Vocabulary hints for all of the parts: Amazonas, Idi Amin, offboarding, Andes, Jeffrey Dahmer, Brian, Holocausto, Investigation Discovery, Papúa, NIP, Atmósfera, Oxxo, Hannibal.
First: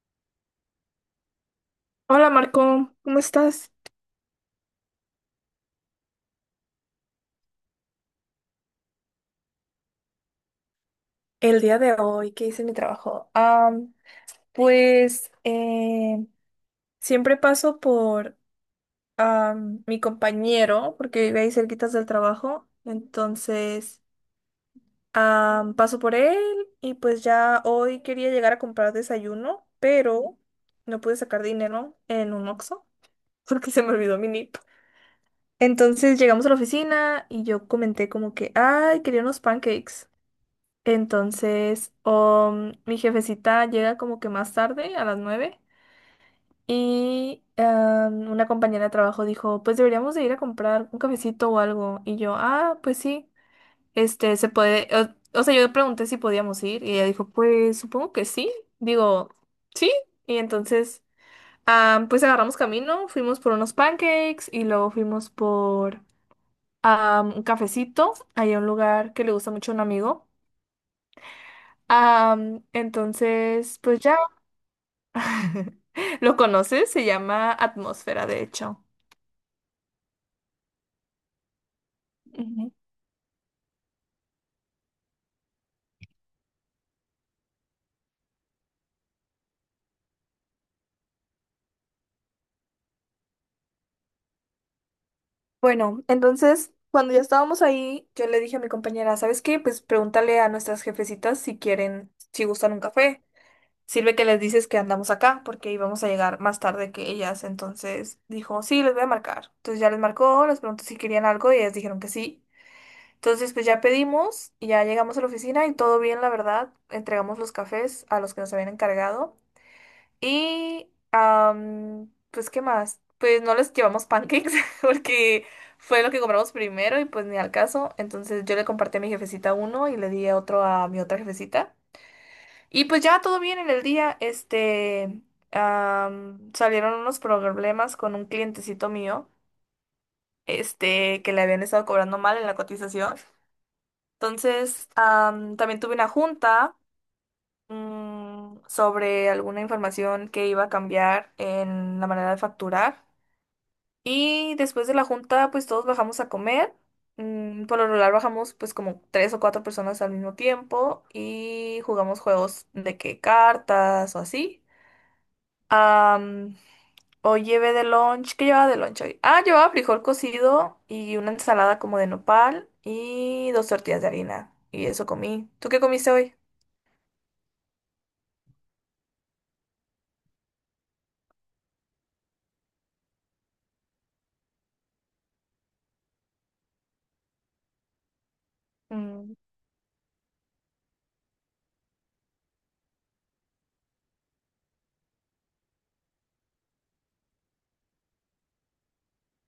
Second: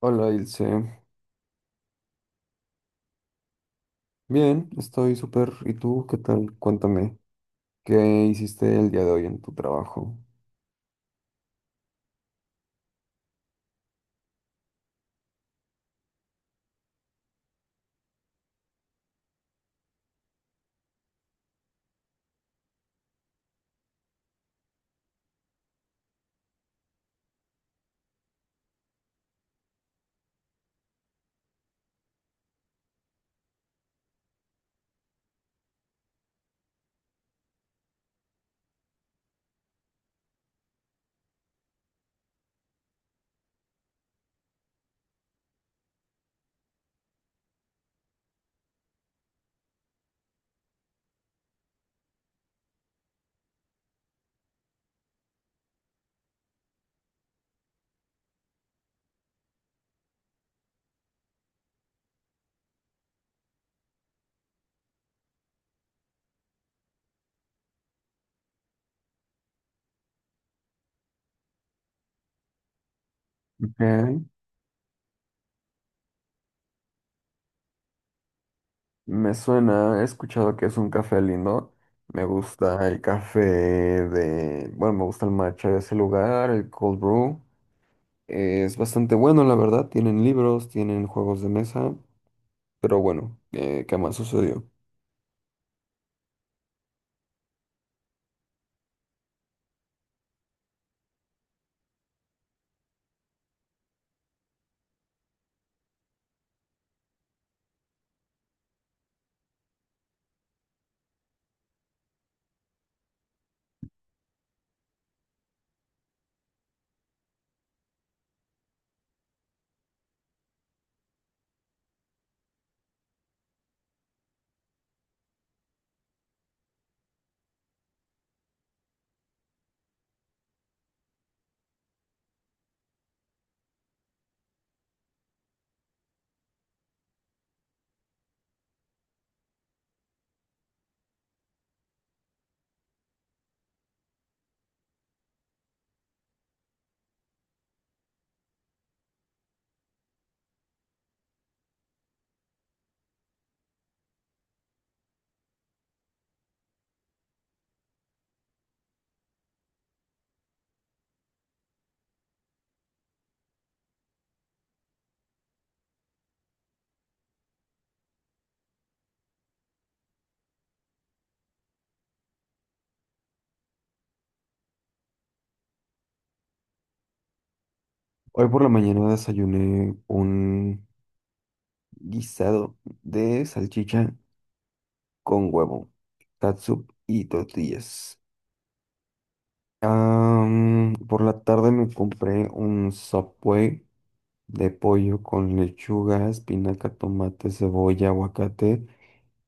Hola, Ilse. Hola Marco, ¿cómo estás? Bien, estoy súper. ¿Y tú qué tal? Cuéntame, ¿qué hiciste el día de hoy en tu trabajo? El día de hoy, ¿qué hice en mi trabajo? Am, pues siempre paso por mi compañero, porque vive ahí cerquitas del trabajo, entonces paso por él y pues ya hoy quería llegar a comprar desayuno, pero no pude sacar dinero en un Oxxo porque se me olvidó mi NIP. Entonces llegamos a la oficina y yo comenté como que, ay, quería unos pancakes. Entonces, mi jefecita llega como que más tarde, a las 9, y una compañera de trabajo dijo, pues deberíamos de ir a comprar un cafecito o algo. Y yo, ah, pues sí, se puede, o sea, yo pregunté si podíamos ir y ella dijo, pues supongo que sí. Digo, sí. Y entonces, pues agarramos camino, fuimos por unos pancakes y luego fuimos por un cafecito, ahí a un lugar que le gusta mucho a un amigo. Entonces, Ok. pues ya lo conoces, se llama Atmósfera, de hecho. Me suena, he escuchado que es un café lindo. Me Ujú. gusta el café de, bueno, me gusta el matcha de ese lugar, el cold brew. Es bastante bueno, la verdad. Tienen libros, tienen juegos de mesa, pero bueno, ¿qué más sucedió? Bueno, entonces, cuando ya estábamos ahí, yo le dije a mi compañera, ¿sabes qué? Pues pregúntale a nuestras jefecitas si quieren, si gustan un café. Sirve que les dices que andamos acá porque íbamos a llegar más tarde que ellas. Entonces dijo, sí, les voy a marcar. Entonces ya les marcó, les preguntó si querían algo y ellas dijeron que sí. Entonces, pues ya pedimos, y ya llegamos a la oficina y todo bien, la verdad. Entregamos los cafés a los que nos habían encargado. Y pues, ¿qué más? Pues no les llevamos pancakes porque fue lo que compramos primero y pues ni al caso. Entonces yo le compartí a mi jefecita uno y le di otro a mi otra jefecita. Y pues ya todo bien en el día. Salieron unos problemas con un clientecito mío, este, que le habían estado cobrando mal en la cotización. Entonces, también tuve una junta sobre alguna información que iba a cambiar en la manera de facturar. Y después de la junta, pues todos bajamos a comer. Por lo regular bajamos pues como 3 o 4 personas al mismo tiempo y jugamos juegos de que cartas o así. Am, Hoy llevé de lunch. ¿Qué llevaba de lunch hoy? Ah, llevaba frijol cocido y una ensalada como de nopal y 2 tortillas de harina. Y eso comí. ¿Tú qué comiste hoy? Hoy por la mañana desayuné un guisado de salchicha, con huevo, catsup y tortillas. Mm, Por la tarde me compré un Subway de pollo con lechuga, espinaca, tomate, cebolla, aguacate,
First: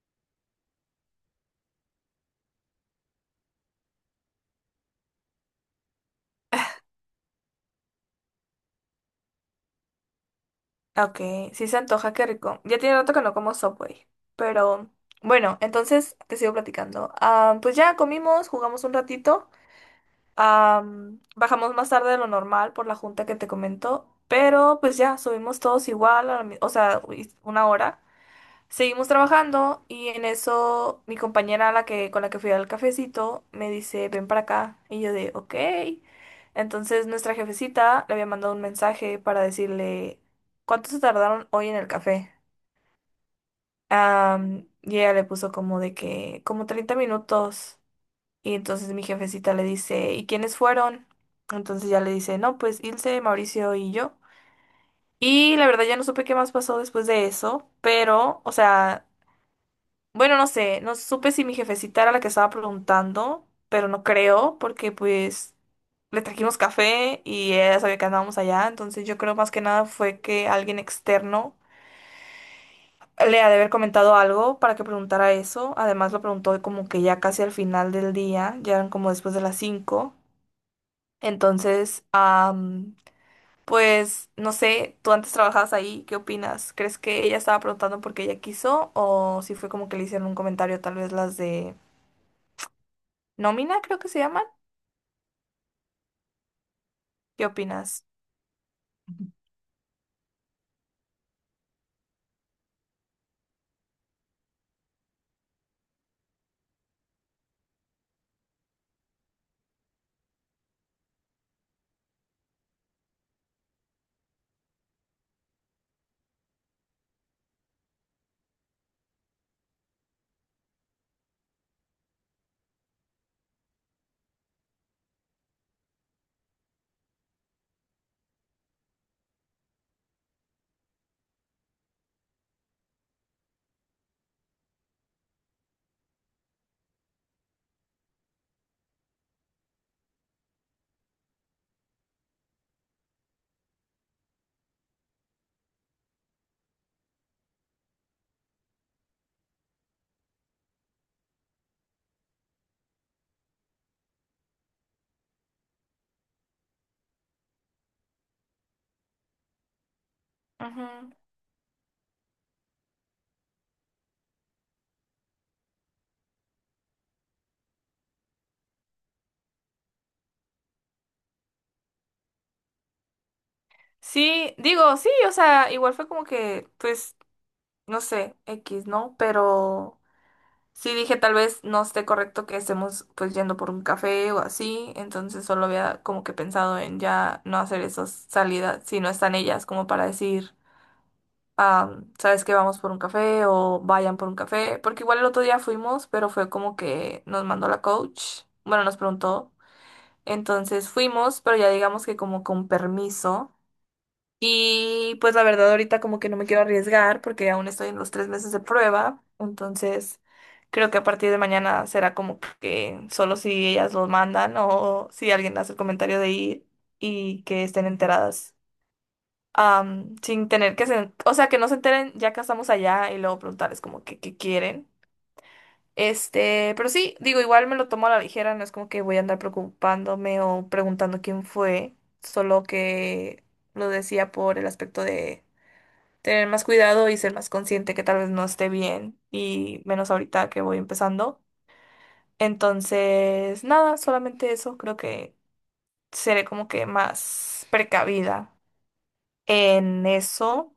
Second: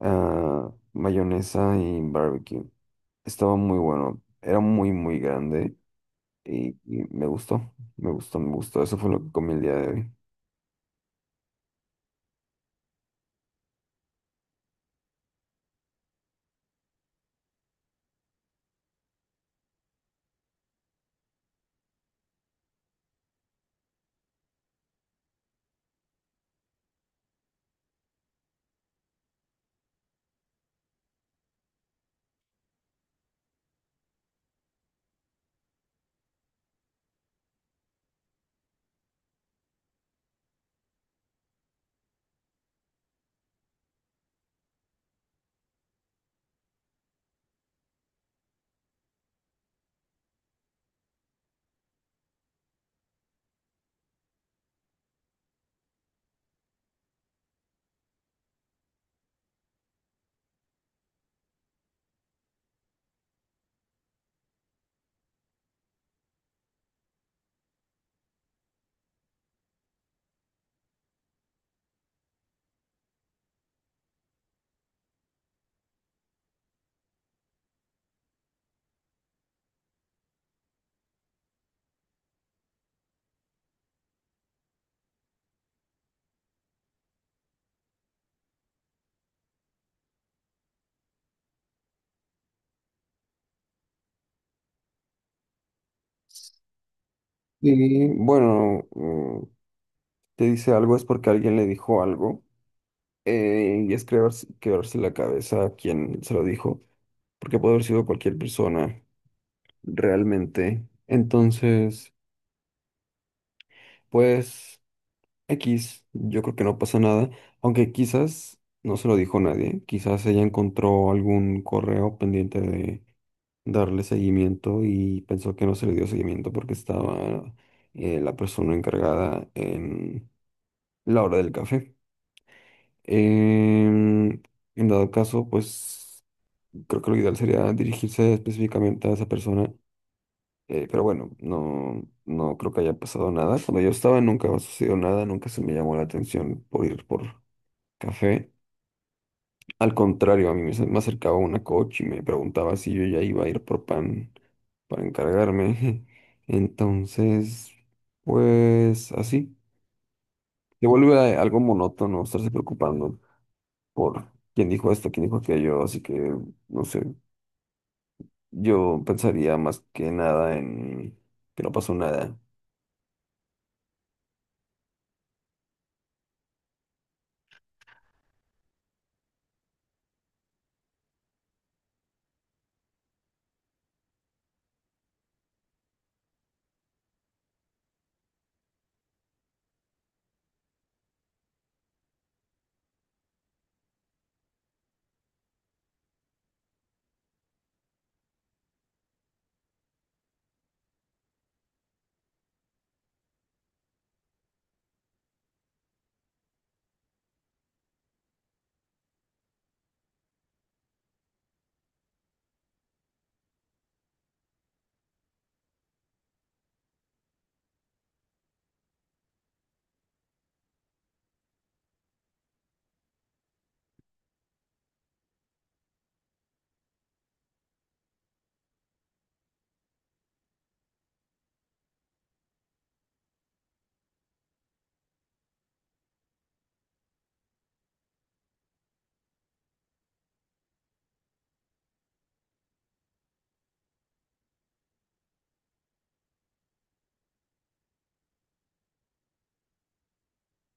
ah, mayonesa y barbecue. Estaba muy bueno, era muy, muy grande y, me gustó, me gustó, me gustó. Eso fue lo que comí el día de hoy. ok, sí se antoja, qué rico. Ya tiene rato que no como Subway. Pero bueno, entonces te sigo platicando. Ah, pues ya comimos, jugamos un ratito. Bajamos más tarde de lo normal por la junta que te comentó, pero pues ya, subimos todos igual, a la o sea, uy, una hora. Seguimos trabajando y en eso mi compañera la que, con la que fui al cafecito me dice, ven para acá. Y yo de, ok. Entonces nuestra jefecita le había mandado un mensaje para decirle, ¿cuánto se tardaron hoy en el café? Y ella le puso como de que, como 30 minutos. Y entonces mi jefecita le dice, ¿y quiénes fueron? Entonces ya le dice, no, pues Ilse, Mauricio y yo. Y la verdad ya no supe qué más pasó después de eso, pero, o sea, bueno, no sé, no supe si mi jefecita era la que estaba preguntando, pero no creo, porque pues le trajimos café y ella sabía que andábamos allá, entonces yo creo más que nada fue que alguien externo le ha de haber comentado algo para que preguntara eso, además lo preguntó como que ya casi al final del día, ya eran como después de las 5. Entonces, pues no sé, tú antes trabajabas ahí, ¿qué opinas? ¿Crees que ella estaba preguntando porque ella quiso o si fue como que le hicieron un comentario, tal vez las de nómina, creo que se llaman? ¿Qué opinas? Y bueno, te dice algo es porque alguien le dijo algo, y es creerse, quebrarse la cabeza a quien se lo dijo. Porque puede haber sido cualquier persona realmente. Entonces, pues X, yo creo que no pasa nada, aunque quizás no se lo dijo nadie, quizás ella encontró algún correo pendiente de darle seguimiento y pensó que no se le dio seguimiento porque estaba, la persona encargada en la hora del café. Em, en dado caso, pues creo que lo ideal sería dirigirse específicamente a esa persona. Pero bueno, no creo que haya pasado nada. Cuando yo estaba nunca me sucedió nada, nunca se me llamó la atención por ir por café. Al contrario, a mí me, me acercaba una coach y me preguntaba si yo ya iba a ir por pan para encargarme. Entonces, pues así. Ujú. Se vuelve algo monótono estarse preocupando por quién dijo esto, quién dijo aquello. Así que, no sé, yo pensaría más que nada en que no pasó nada. Sí, digo, sí, o sea, igual fue como que, pues, no sé, X, ¿no? Pero sí dije, tal vez no esté correcto que estemos pues yendo por un café o así, entonces solo había como que pensado en ya no hacer esas salidas si no están ellas como para decir. Ah, ¿sabes que vamos por un café o vayan por un café, porque igual el otro día fuimos, pero fue como que nos mandó la coach, bueno, nos preguntó, entonces fuimos, pero ya digamos que como con permiso. Y pues la verdad ahorita como que no me quiero arriesgar porque aún estoy en los 3 meses de prueba, entonces creo que a partir de mañana será como que solo si ellas lo mandan o si alguien hace el comentario de ir y que estén enteradas, sin tener que se, o sea, que no se enteren ya que estamos allá y luego preguntarles como que qué quieren. Este, pero sí, digo, igual me lo tomo a la ligera, no es como que voy a andar preocupándome o preguntando quién fue, solo que lo decía por el aspecto de tener más cuidado y ser más consciente que tal vez no esté bien y menos ahorita que voy empezando. Entonces, nada, solamente eso, creo que seré como que más precavida en eso.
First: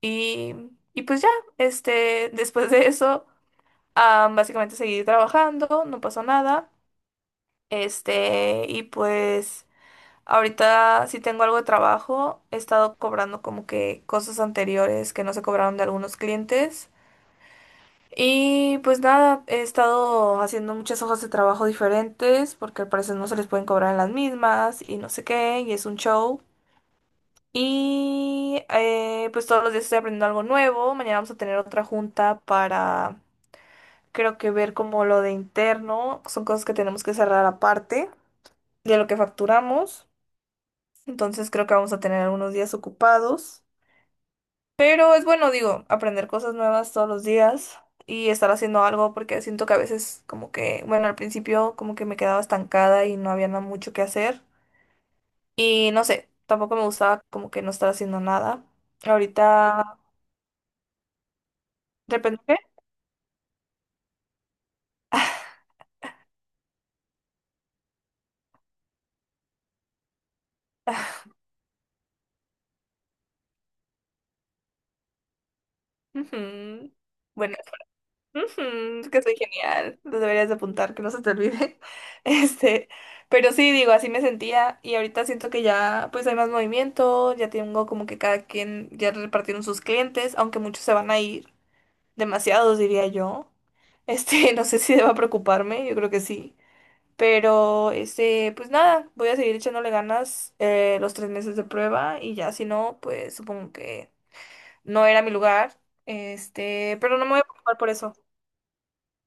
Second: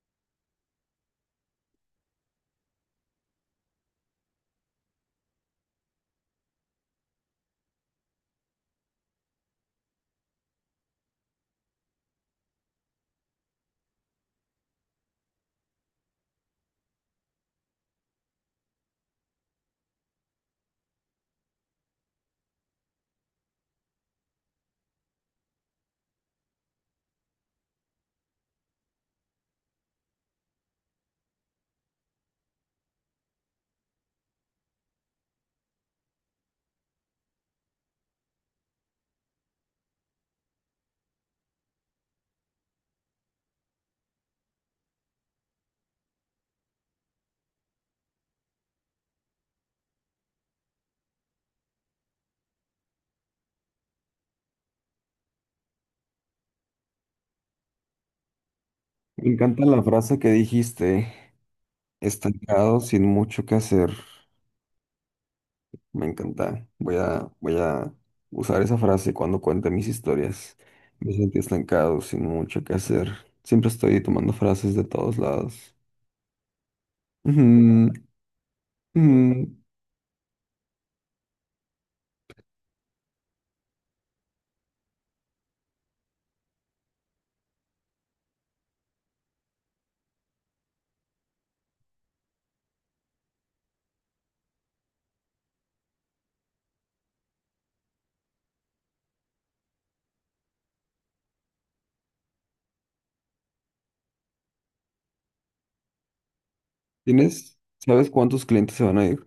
Y, y pues ya, este, después de eso, ah, básicamente seguí trabajando, no pasó nada. Este, y pues ahorita sí tengo algo de trabajo, he estado cobrando como que cosas anteriores que no se cobraron de algunos clientes. Y pues nada, he estado haciendo muchas hojas de trabajo diferentes porque al parecer no se les pueden cobrar en las mismas y no sé qué, y es un show. Y pues todos los días estoy aprendiendo algo nuevo. Mañana vamos a tener otra junta para, creo que ver como lo de interno. Son cosas que tenemos que cerrar aparte de lo que facturamos. Entonces creo que vamos a tener algunos días ocupados. Pero es bueno, digo, aprender cosas nuevas todos los días y estar haciendo algo porque siento que a veces como que, bueno, al principio como que me quedaba estancada y no había nada mucho que hacer. Y no sé, tampoco me gustaba como que no estar haciendo nada. Me encanta la Ahorita, frase que dijiste, de repente... estancado sin mucho que hacer. Me encanta. Voy a usar esa frase cuando cuente mis historias. Me sentí estancado sin mucho que hacer. Siempre estoy tomando frases de todos lados. Ujú. Bueno, Ujú, ujú, es que soy ujú. genial. Lo deberías de apuntar, que no se te olvide. Este, pero sí, digo, así me sentía y ahorita siento que ya pues hay más movimiento, ya tengo como que cada quien ya repartieron sus clientes, aunque muchos se van a ir, demasiados diría yo. Este, no sé si deba preocuparme, yo creo que sí. Pero, este, pues nada, voy a seguir echándole ganas los 3 meses de prueba y ya si no, pues supongo que no era mi lugar, este, pero no me voy a ¿Tienes? preocupar por ¿Sabes eso. cuántos clientes se van a ir?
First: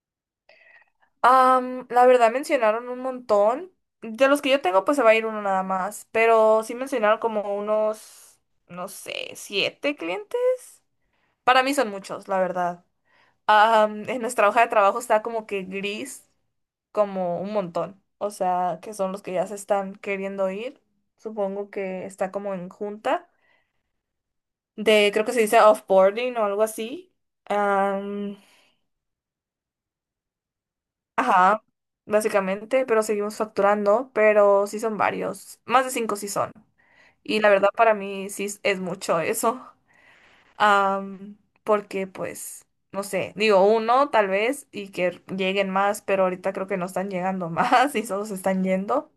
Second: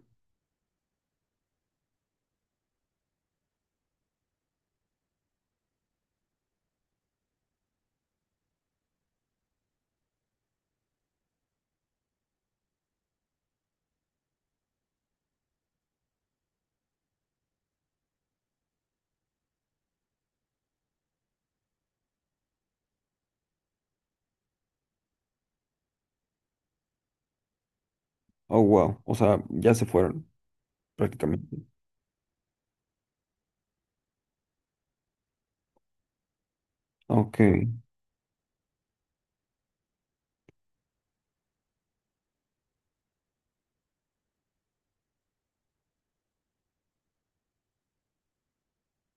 La verdad mencionaron un montón. De los que yo tengo, pues se va a ir uno nada más, pero sí mencionaron como unos, no sé, 7 clientes. Para mí son muchos, la verdad. En nuestra hoja de trabajo está como que gris, como un montón. O sea, que son los que ya se están queriendo ir. Supongo que está como en junta de, creo que se dice offboarding o algo así. Oh, wow. O sea, ya se fueron prácticamente. Ajá, básicamente, pero seguimos facturando, pero sí son varios, más de 5 sí son. Ok, Y la verdad para mí sí es mucho eso. Am, Porque pues, no sé, digo uno tal vez y que lleguen más, pero ahorita creo que no están llegando más y solo se están yendo.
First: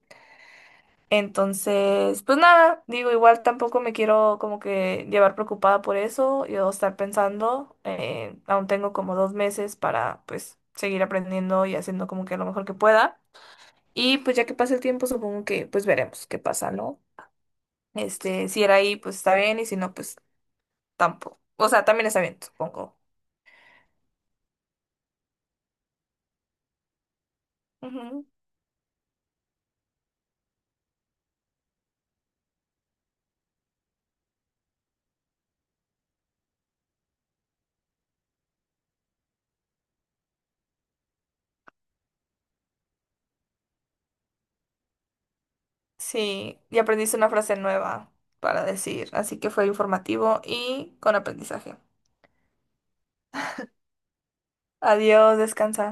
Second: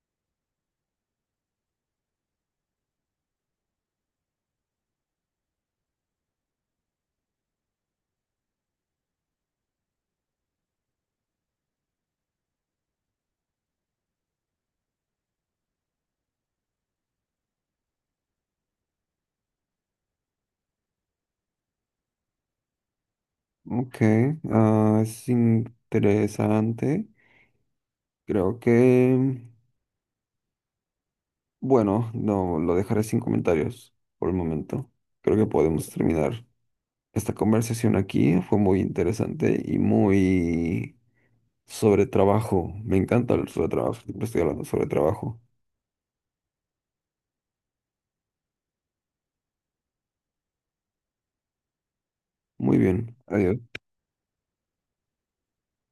Entonces, pues nada, digo, igual tampoco me quiero como que llevar preocupada por eso, yo estar pensando, aún tengo como 2 meses para pues seguir aprendiendo y haciendo como que lo mejor que pueda. Y pues ya que pasa el tiempo, supongo que pues veremos qué pasa, ¿no? Este, si era ahí, pues está bien, y si no, pues tampoco. O sea, también está bien, supongo. ok. Ah, es interesante. Ujú. Creo que... bueno, no, lo dejaré sin comentarios por el momento. Creo que podemos terminar esta conversación aquí. Fue muy interesante y muy sobre trabajo. Me encanta hablar sobre trabajo. Siempre estoy hablando sobre trabajo. Sí, y aprendiste una frase nueva para decir, así que fue informativo y con aprendizaje. Muy bien, adiós. Adiós, descansa.